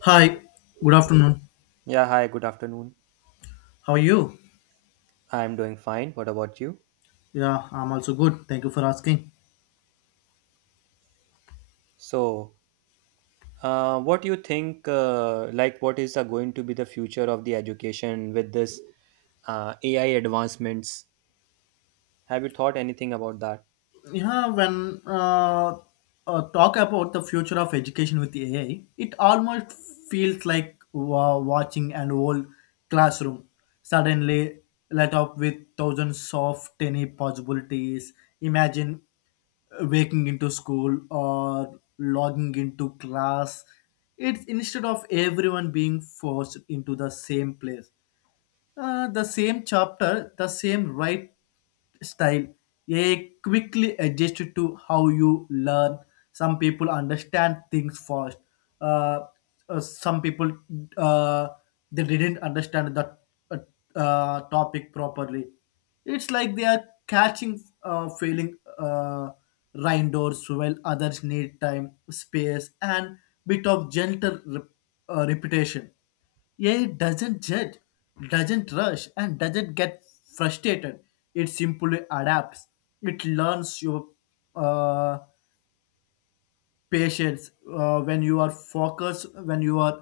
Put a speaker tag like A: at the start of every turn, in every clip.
A: Hi, good afternoon.
B: Yeah, hi, good afternoon.
A: How are you?
B: I'm doing fine. What about you?
A: Yeah, I'm also good. Thank you for asking.
B: So, what do you think, like, what is going to be the future of the education with this AI advancements? Have you thought anything about that?
A: Yeah, when talk about the future of education with AI, it almost feels like watching an old classroom suddenly light up with thousands of tiny possibilities. Imagine waking into school or logging into class, it's instead of everyone being forced into the same place, the same chapter, the same right style, a quickly adjusted to how you learn. Some people understand things fast. Uh, some people uh, they didn't understand the uh, topic properly. It's like they are catching failing rindors, while others need time, space, and bit of gentle repetition. AI doesn't judge, doesn't rush, and doesn't get frustrated. It simply adapts. It learns your uh, patience, when you are focused, when you are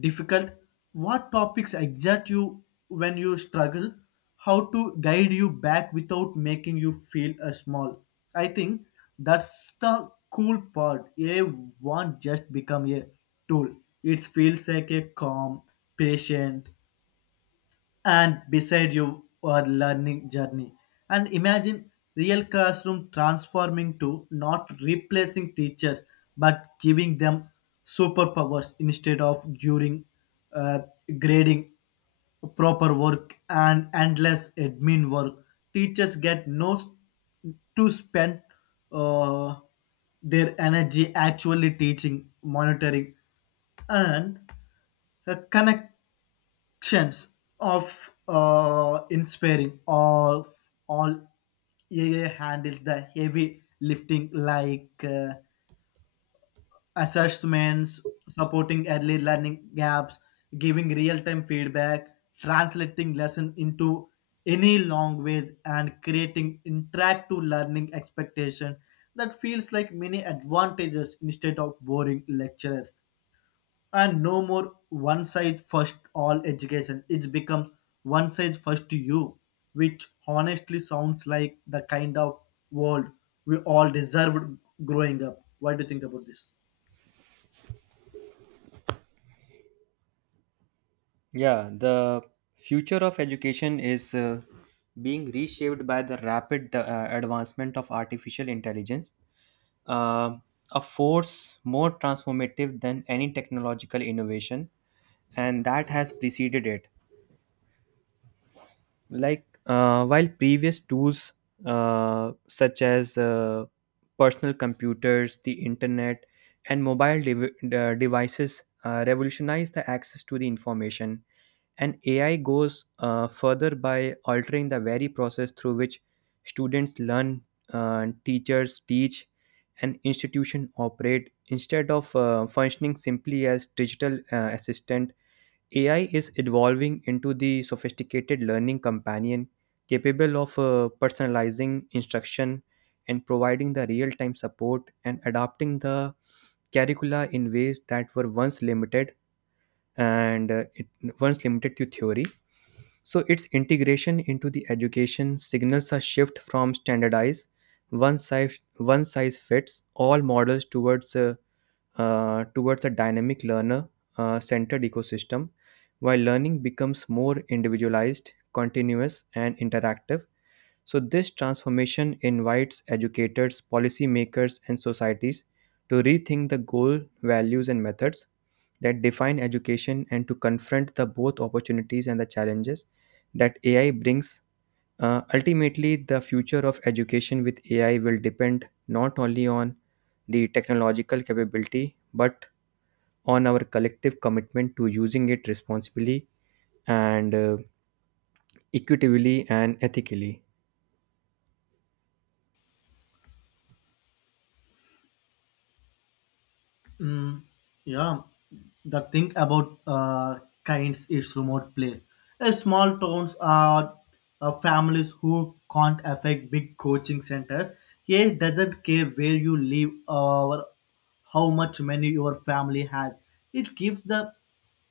A: difficult, what topics excite you, when you struggle, how to guide you back without making you feel small. I think that's the cool part. AI won't just become a tool. It feels like a calm, patient and beside you are learning journey, and imagine real classroom transforming to not replacing teachers but giving them superpowers. Instead of during uh, grading proper work and endless admin work, teachers get no s- to spend uh, their energy actually teaching, monitoring and connections of inspiring of all. AA handles the heavy lifting like assessments, supporting early learning gaps, giving real-time feedback, translating lesson into any language and creating interactive learning expectation that feels like many advantages instead of boring lectures, and no more one size first all education. It becomes one size first you, which honestly sounds like the kind of world we all deserved growing up. What do you think about this?
B: Yeah, the future of education is being reshaped by the rapid advancement of artificial intelligence, uh, a force more transformative than any technological innovation, and that has preceded it. Like while previous tools such as personal computers, the internet, and mobile devices revolutionize the access to the information, and AI goes further by altering the very process through which students learn, teachers teach, and institution operate instead of functioning simply as digital assistant. AI is evolving into the sophisticated learning companion capable of personalizing instruction and providing the real time support and adapting the curricula in ways that were once limited and uh, it, once limited to theory. So, its integration into the education signals a shift from standardized one size fits all models towards a dynamic learner centered ecosystem, while learning becomes more individualized, continuous, and interactive. So, this transformation invites educators, policymakers, and societies to rethink the goal, values, and methods that define education and to confront the both opportunities and the challenges that AI brings. Ultimately, the future of education with AI will depend not only on the technological capability but on our collective commitment to using it responsibly and equitably and ethically.
A: Mm, yeah, the thing about kinds is remote place. Small towns are families who can't affect big coaching centers. He doesn't care where you live or how much money your family has. It gives the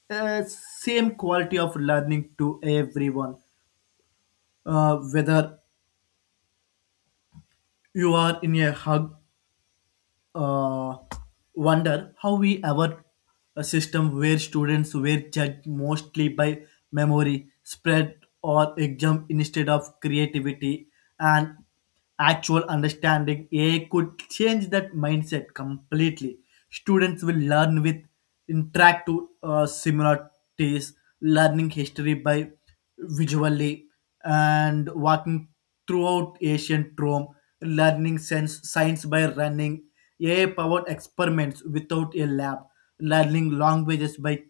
A: same quality of learning to everyone, whether you are in a hug, uh, wonder how we ever a system where students were judged mostly by memory, spread, or exam instead of creativity and actual understanding. AI could change that mindset completely. Students will learn with interactive similarities, learning history by visually, and walking throughout ancient Rome, learning sense science by running AI-powered experiments without a lab, learning languages by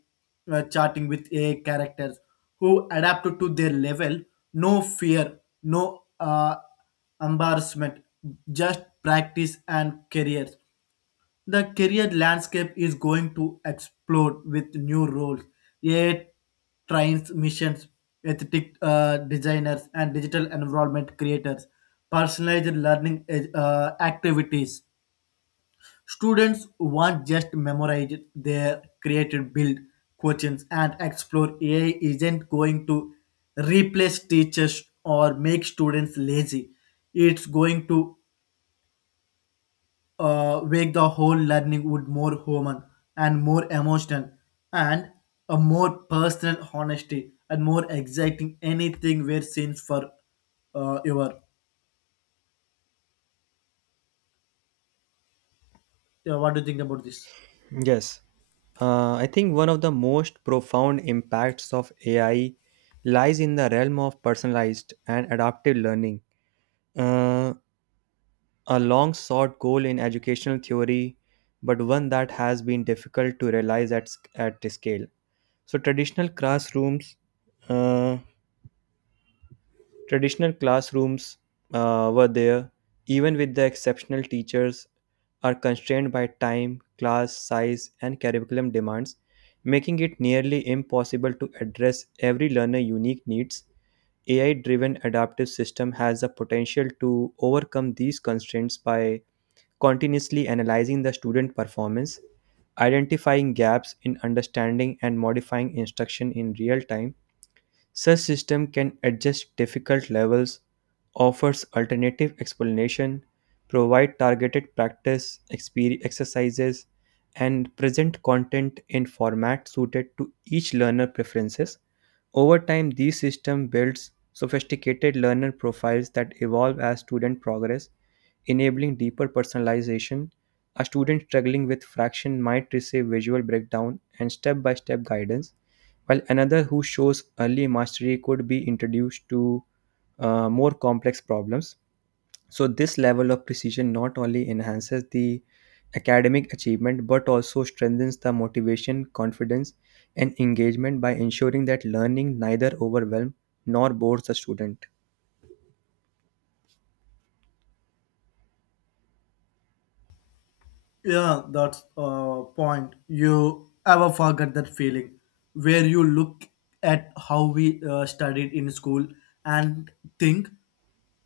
A: chatting with AI characters who adapt to their level, no fear, no embarrassment, just practice and careers. The career landscape is going to explode with new roles, AI trains missions, athletic designers, and digital environment creators, personalized learning activities. Students won't just memorize their created build questions and explore. AI isn't going to replace teachers or make students lazy. It's going to make the whole learning would more human and more emotional and a more personal honesty and more exciting anything we're seen for your. Yeah, what do you think about this?
B: Yes, I think one of the most profound impacts of AI lies in the realm of personalized and adaptive learning. Uh, a long sought goal in educational theory, but one that has been difficult to realize at the scale. So, uh, traditional classrooms were there, even with the exceptional teachers, are constrained by time, class size, and curriculum demands, making it nearly impossible to address every learner's unique needs. AI driven adaptive system has the potential to overcome these constraints by continuously analyzing the student performance, identifying gaps in understanding, and modifying instruction in real time. Such system can adjust difficult levels, offers alternative explanation, provide targeted exercises, and present content in format suited to each learner preferences. Over time, these system builds sophisticated learner profiles that evolve as student progress, enabling deeper personalization. A student struggling with fraction might receive visual breakdown and step-by-step guidance, while another who shows early mastery could be introduced to more complex problems. So, this level of precision not only enhances the academic achievement but also strengthens the motivation, confidence, and engagement by ensuring that learning neither overwhelms nor bores the student.
A: Yeah, that's a point. You ever forget that feeling where you look at how we studied in school and think,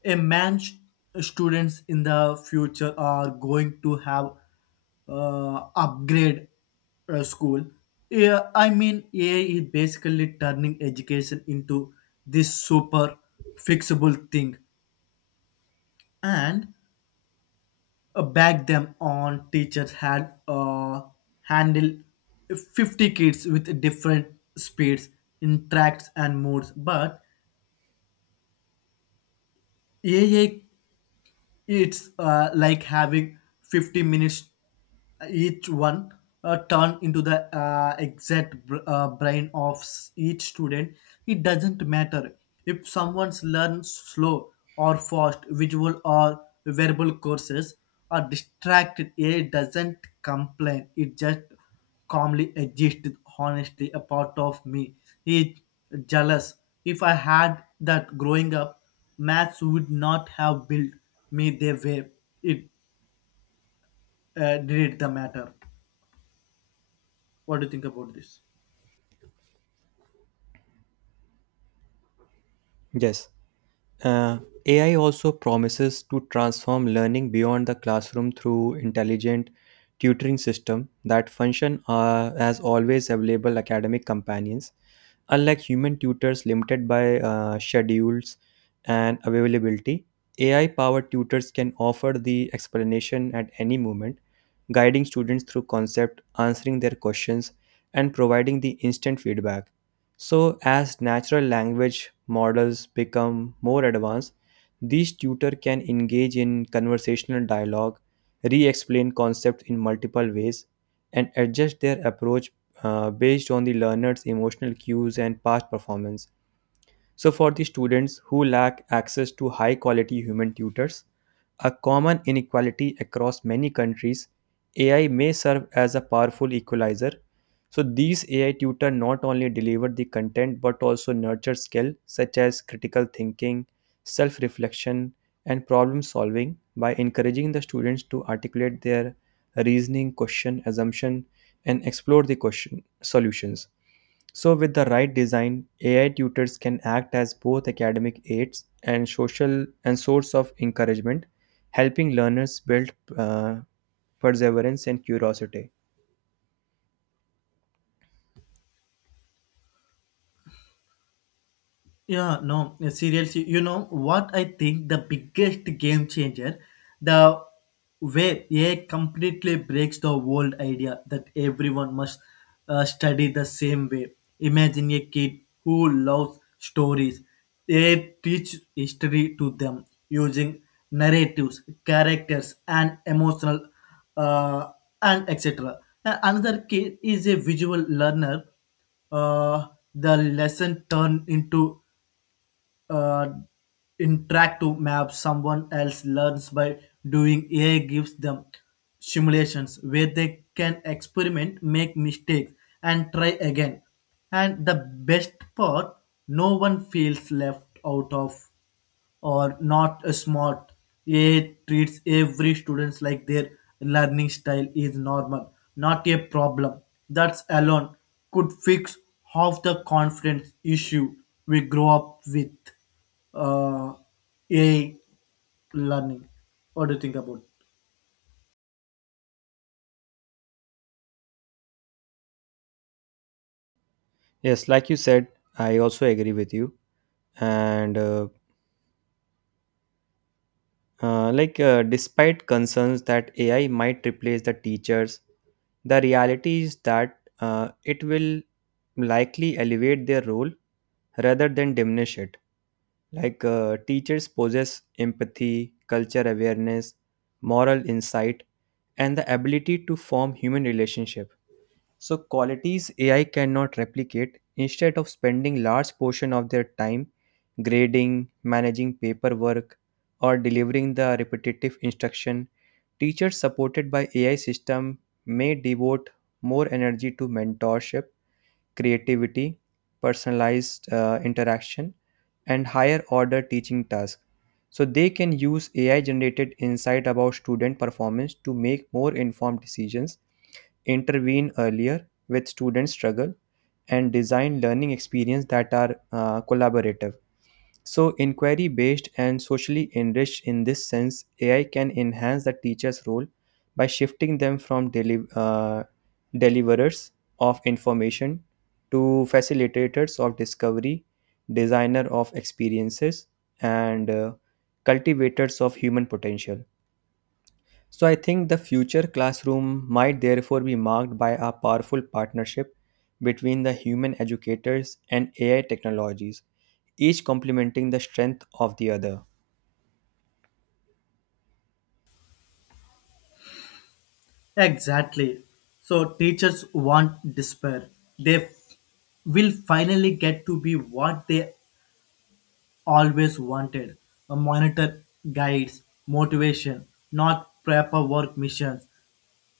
A: a man's students in the future are going to have upgrade school. Yeah, I mean, AI is basically turning education into this super fixable thing, and back them on teachers had handle 50 kids with different speeds, interacts and moods, but AI, it's like having 50 minutes, each one turn into the exact brain of each student. It doesn't matter if someone's learns slow or fast, visual or verbal courses are distracted. It doesn't complain. It just calmly exist. Honestly a part of me is jealous. If I had that growing up, maths would not have built me the way it did the matter. What do you think about this?
B: Yes. Uh, AI also promises to transform learning beyond the classroom through intelligent tutoring system that function as always available academic companions, unlike human tutors limited by schedules and availability. AI powered tutors can offer the explanation at any moment, guiding students through concept, answering their questions, and providing the instant feedback. So, as natural language models become more advanced, these tutor can engage in conversational dialogue, re-explain concepts in multiple ways, and adjust their approach based on the learner's emotional cues and past performance. So, for the students who lack access to high quality human tutors, a common inequality across many countries, AI may serve as a powerful equalizer. So, these AI tutor not only deliver the content but also nurture skills such as critical thinking, self reflection, and problem solving by encouraging the students to articulate their reasoning, question, assumption, and explore the question solutions. So, with the right design, AI tutors can act as both academic aids and social and source of encouragement, helping learners build uh, perseverance and curiosity.
A: Yeah, no, seriously, you know what I think the biggest game changer, the way AI completely breaks the old idea that everyone must study the same way. Imagine a kid who loves stories. They teach history to them using narratives, characters, and emotional uh, and etc. And another kid is a visual learner, uh, the lesson turned into uh, interactive maps. Someone else learns by doing, AI gives them simulations where they can experiment, make mistakes and try again, and the best part, no one feels left out of or not smart. A treats every students like their learning style is normal, not a problem. That's alone could fix half the confidence issue we grow up with, uh, a learning. What do you think about?
B: Yes, like you said, I also agree with you. And despite concerns that AI might replace the teachers, the reality is that it will likely elevate their role rather than diminish it. Like teachers possess empathy, culture awareness, moral insight, and the ability to form human relationship. So qualities AI cannot replicate. Instead of spending large portion of their time grading, managing paperwork, or delivering the repetitive instruction, teachers supported by AI system may devote more energy to mentorship, creativity, personalized interaction, and higher order teaching tasks. So they can use AI generated insight about student performance to make more informed decisions, intervene earlier with student struggle, and design learning experience that are collaborative. So, inquiry based and socially enriched in this sense, AI can enhance the teacher's role by shifting them from deliverers of information to facilitators of discovery, designer of experiences, and cultivators of human potential. So I think the future classroom might therefore be marked by a powerful partnership between the human educators and AI technologies, each complementing the strength of the other.
A: Exactly. So teachers want despair. They will finally get to be what they always wanted, a monitor, guides, motivation, not paperwork missions.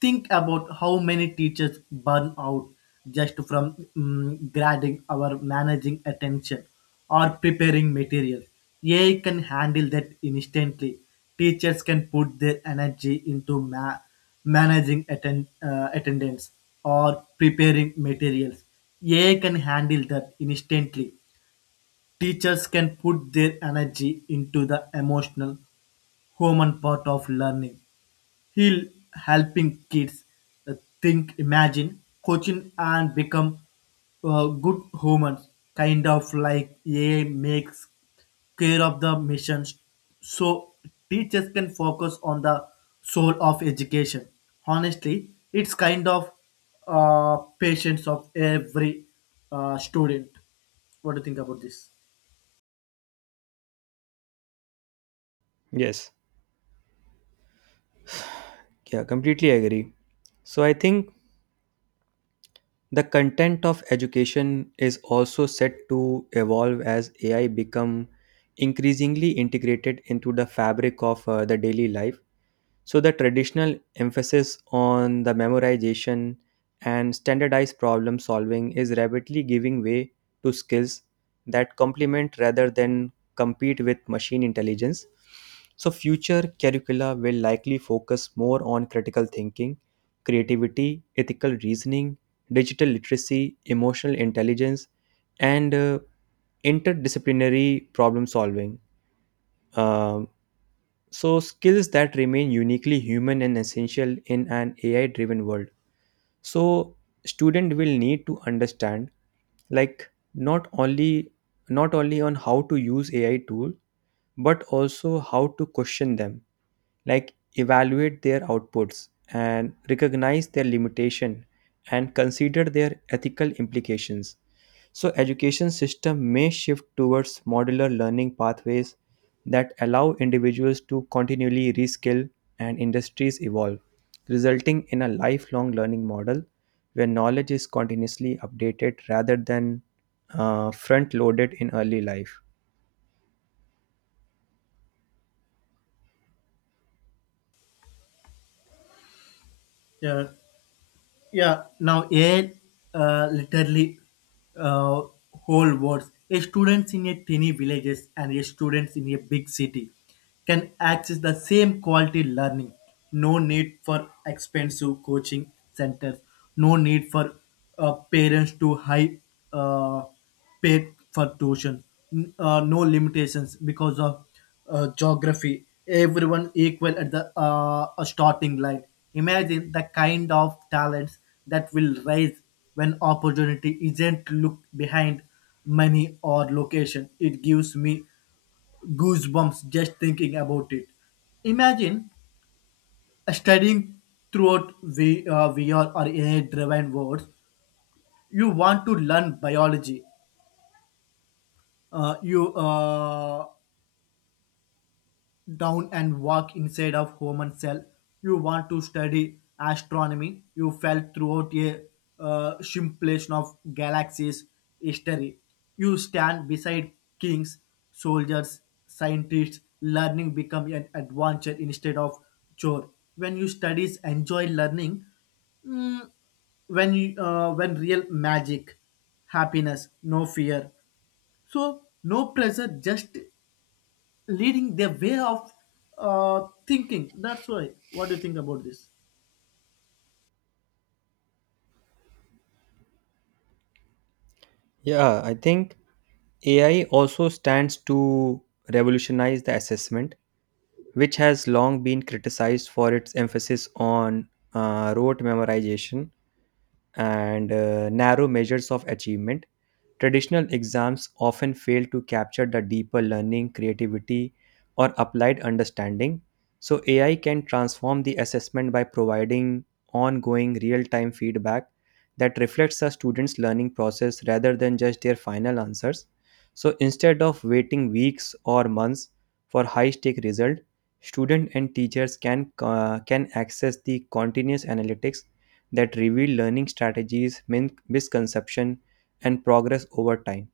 A: Think about how many teachers burn out just from grading or managing attention or preparing materials. AI can handle that instantly. Teachers can put their energy into managing attendance or preparing materials. AI can handle that instantly. Teachers can put their energy into the emotional, human part of learning. He'll helping kids uh, think, imagine, coaching, and become good humans. Kind of like AI makes care of the missions, so teachers can focus on the soul of education. Honestly, it's kind of patience of every student. What do you think about this?
B: Yes, yeah, completely agree. So I think the content of education is also set to evolve as AI become increasingly integrated into the fabric of the daily life. So the traditional emphasis on the memorization and standardized problem solving is rapidly giving way to skills that complement rather than compete with machine intelligence. So future curricula will likely focus more on critical thinking, creativity, ethical reasoning, digital literacy, emotional intelligence, and interdisciplinary problem solving. Um so, skills that remain uniquely human and essential in an AI driven world. So, student will need to understand, like, not only on how to use AI tool but also how to question them, like evaluate their outputs and recognize their limitation and consider their ethical implications. So education system may shift towards modular learning pathways that allow individuals to continually reskill and industries evolve, resulting in a lifelong learning model where knowledge is continuously updated rather than front loaded in early life.
A: Yeah, yeah. Now AI literally uh, whole words. A students in a tiny villages and a students in a big city can access the same quality learning. No need for expensive coaching centers. No need for parents to high uh, pay for tuition. No limitations because of geography, everyone equal at the starting line. Imagine the kind of talents that will rise when opportunity isn't looked behind money or location. It gives me goosebumps just thinking about it. Imagine studying throughout VR or AI driven words. You want to learn biology. You down and walk inside of human cell. You want to study astronomy. You fell throughout a simulation of galaxies, history. You stand beside kings, soldiers, scientists. Learning become an adventure instead of chore. When you studies enjoy learning, mm, when you, when real magic happiness, no fear, so no pressure, just leading their way of thinking. That's why. What do you think about this?
B: Yeah, I think AI also stands to revolutionize the assessment, which has long been criticized for its emphasis on rote memorization and narrow measures of achievement. Traditional exams often fail to capture the deeper learning, creativity, or applied understanding. So, AI can transform the assessment by providing ongoing real time feedback that reflects a student's learning process rather than just their final answers. So, instead of waiting weeks or months for high stake result, student and teachers can can access the continuous analytics that reveal learning strategies, misconception, and progress over time.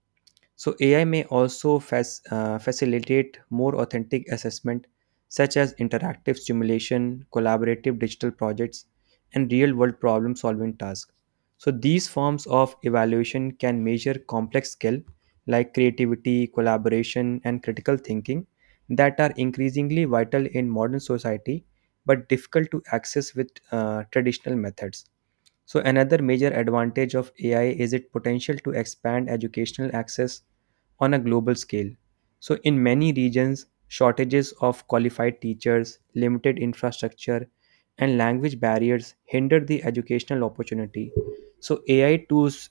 B: So AI may also facilitate more authentic assessment, such as interactive simulation, collaborative digital projects, and real-world problem-solving tasks. So these forms of evaluation can measure complex skill like creativity, collaboration, and critical thinking that are increasingly vital in modern society but difficult to access with traditional methods. So, another major advantage of AI is its potential to expand educational access on a global scale. So, in many regions, shortages of qualified teachers, limited infrastructure, and language barriers hinder the educational opportunity. So, AI tools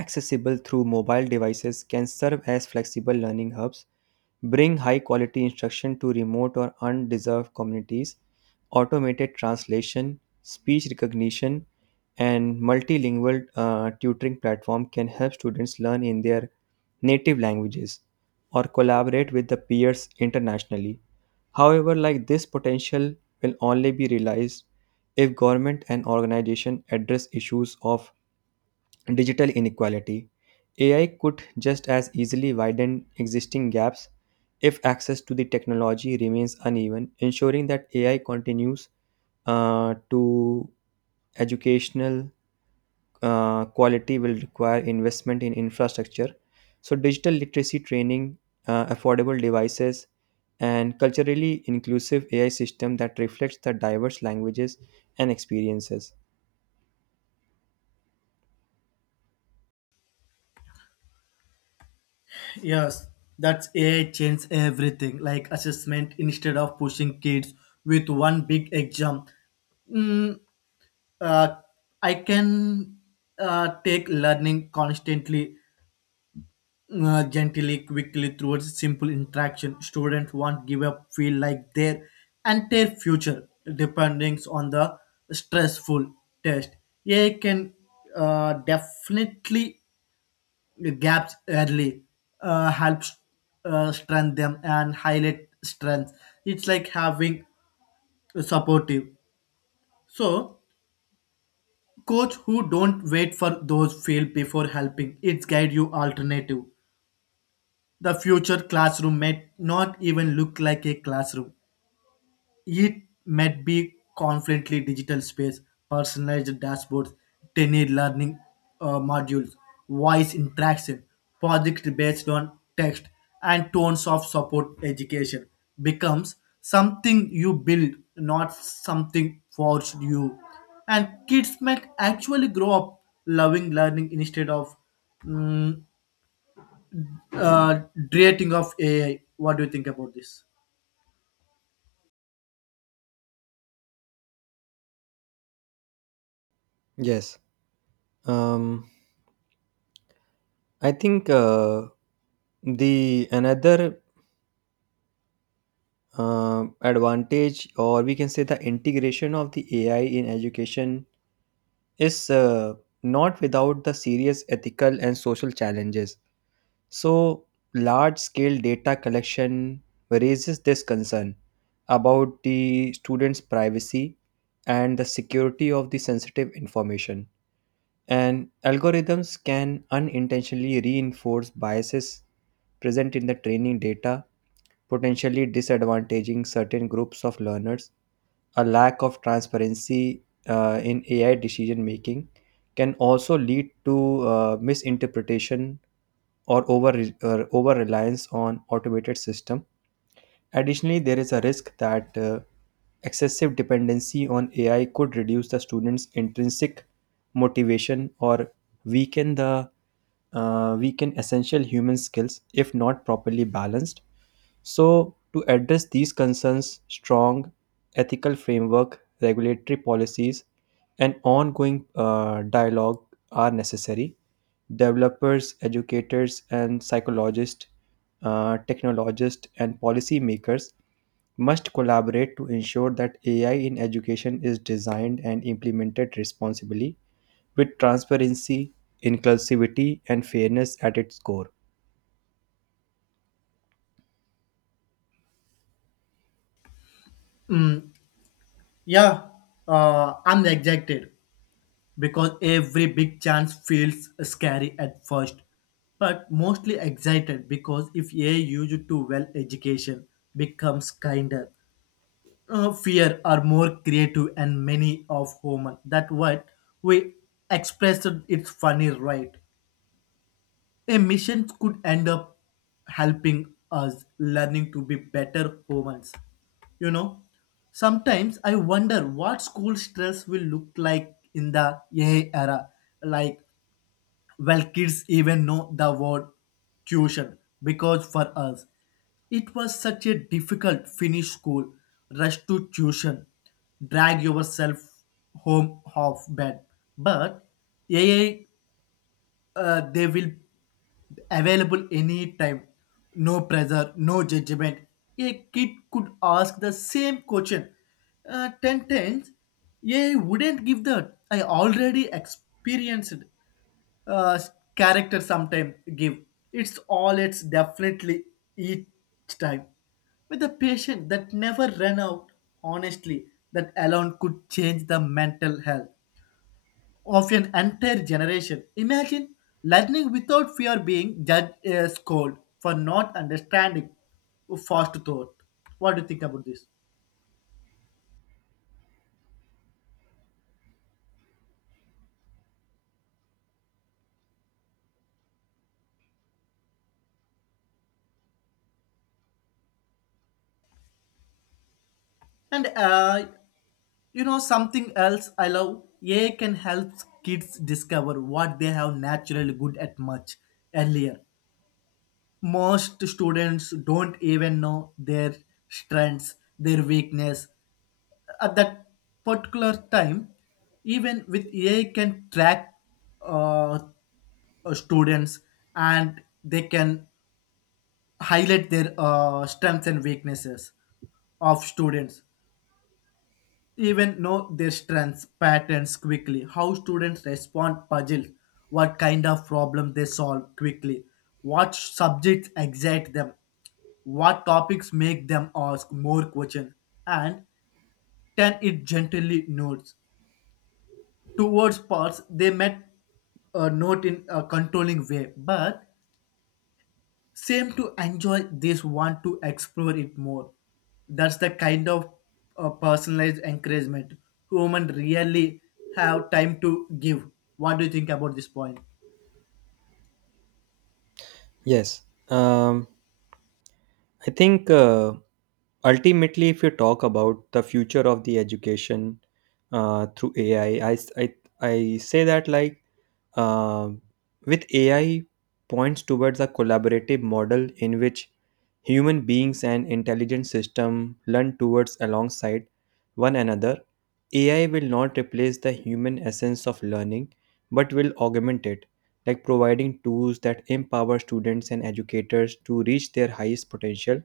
B: accessible through mobile devices can serve as flexible learning hubs, bring high quality instruction to remote or undeserved communities. Automated translation, speech recognition, and multilingual tutoring platform can help students learn in their native languages or collaborate with the peers internationally. However, like, this potential will only be realized if government and organization address issues of digital inequality. AI could just as easily widen existing gaps if access to the technology remains uneven. Ensuring that AI continues to educational quality will require investment in infrastructure. So, digital literacy training, affordable devices, and culturally inclusive AI system that reflects the diverse languages and experiences.
A: Yes, that's AI change everything, like assessment instead of pushing kids with one big exam. Mm, uh, I can take learning constantly, gently, quickly through a simple interaction. Students won't give up, feel like their entire future depending on the stressful test. AI can definitely gaps early, helps strengthen them and highlight strengths. It's like having a supportive. So, coach who don't wait for those fail before helping. It's guide you alternative. The future classroom may not even look like a classroom. It might be confidently digital space, personalized dashboards, 10 learning modules, voice interaction, project based on text, and tones of support. Education becomes something you build, not something forced you. And kids might actually grow up loving learning instead of mm, uh, rating of AI. What do you think about this?
B: Yes. Um, I think. The another advantage, or we can say the integration of the AI in education, is not without the serious ethical and social challenges. So, large scale data collection raises this concern about the students' privacy and the security of the sensitive information. And algorithms can unintentionally reinforce biases present in the training data, potentially disadvantaging certain groups of learners. A lack of transparency in AI decision making can also lead to misinterpretation or over reliance on automated system. Additionally, there is a risk that excessive dependency on AI could reduce the students' intrinsic motivation or weaken the weaken essential human skills if not properly balanced. So, to address these concerns, strong ethical framework, regulatory policies, and ongoing dialogue are necessary. Developers, educators, and psychologists, technologists, and policymakers must collaborate to ensure that AI in education is designed and implemented responsibly with transparency, inclusivity, and fairness at its core.
A: Yeah, I'm excited. Because every big chance feels scary at first, but mostly excited because if AI used to well, education becomes kinder, fear are more creative and many of human. That what we expressed, it's funny, right? A mission could end up helping us learning to be better humans. You know, sometimes I wonder what school stress will look like in the AI era. Like, well, kids even know the word tuition, because for us, it was such a difficult finish school, rush to tuition, drag yourself home off bed. But AI, they will available anytime, no pressure, no judgment, a kid could ask the same question 10 times. Yeah, wouldn't give that I already experienced uh, character sometime give, it's all it's definitely each time with a patient that never ran out. Honestly that alone could change the mental health of an entire generation. Imagine learning without fear being judged, scolded for not understanding fast thought. What do you think about this? And you know something else I love. AI can help kids discover what they have naturally good at much earlier. Most students don't even know their strengths, their weakness at that particular time. Even with AI can track uh, students, and they can highlight their strengths and weaknesses of students, even know their strengths, patterns quickly, how students respond puzzles, what kind of problem they solve quickly, what subjects excite them, what topics make them ask more questions, and turn it gently notes towards parts they met, a note in a controlling way, but same to enjoy this want to explore it more. That's the kind of personalized encouragement women really have time to give. What do you think about this point?
B: Yes. Um, I think Ultimately, if you talk about the future of the education through AI, I say that uh, with AI points towards a collaborative model in which human beings and intelligent system learn towards alongside one another. AI will not replace the human essence of learning, but will augment it, like providing tools that empower students and educators to reach their highest potential.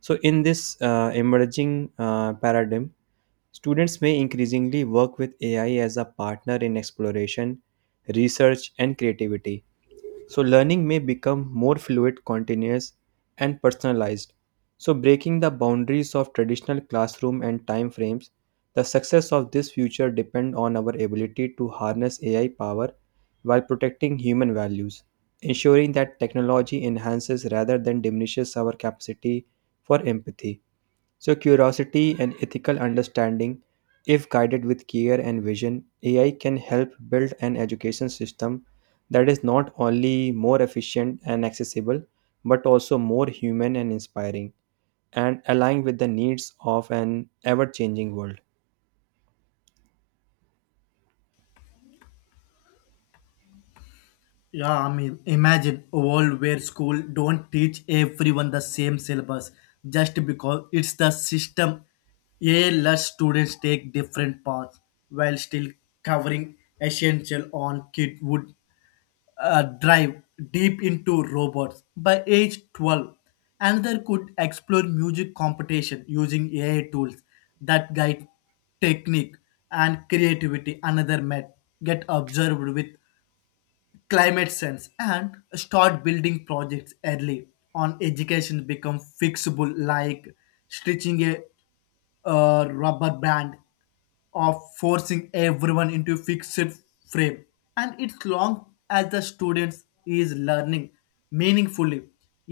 B: So, in this emerging paradigm, students may increasingly work with AI as a partner in exploration, research, and creativity. So, learning may become more fluid, continuous, and personalized. So, breaking the boundaries of traditional classroom and time frames, the success of this future depend on our ability to harness AI power while protecting human values, ensuring that technology enhances rather than diminishes our capacity for empathy. So, curiosity and ethical understanding, if guided with care and vision, AI can help build an education system that is not only more efficient and accessible, but also more human and inspiring, and aligned with the needs of an ever changing world.
A: Yeah, I mean, imagine a world where school don't teach everyone the same syllabus just because it's the system. A less students take different paths while still covering essential on kid would drive deep into robots by age 12. Another could explore music competition using AI tools that guide technique and creativity. Another met get observed with climate sense and start building projects early on. Education become fixable like stitching a rubber band of forcing everyone into fixed frame, and it's long as the students is learning meaningfully,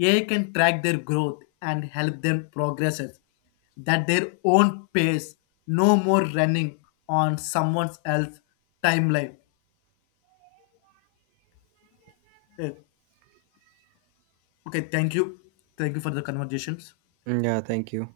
A: AI can track their growth and help them progress at their own pace, no more running on someone else's timeline. Okay, thank you. Thank you for the conversations.
B: Yeah, thank you.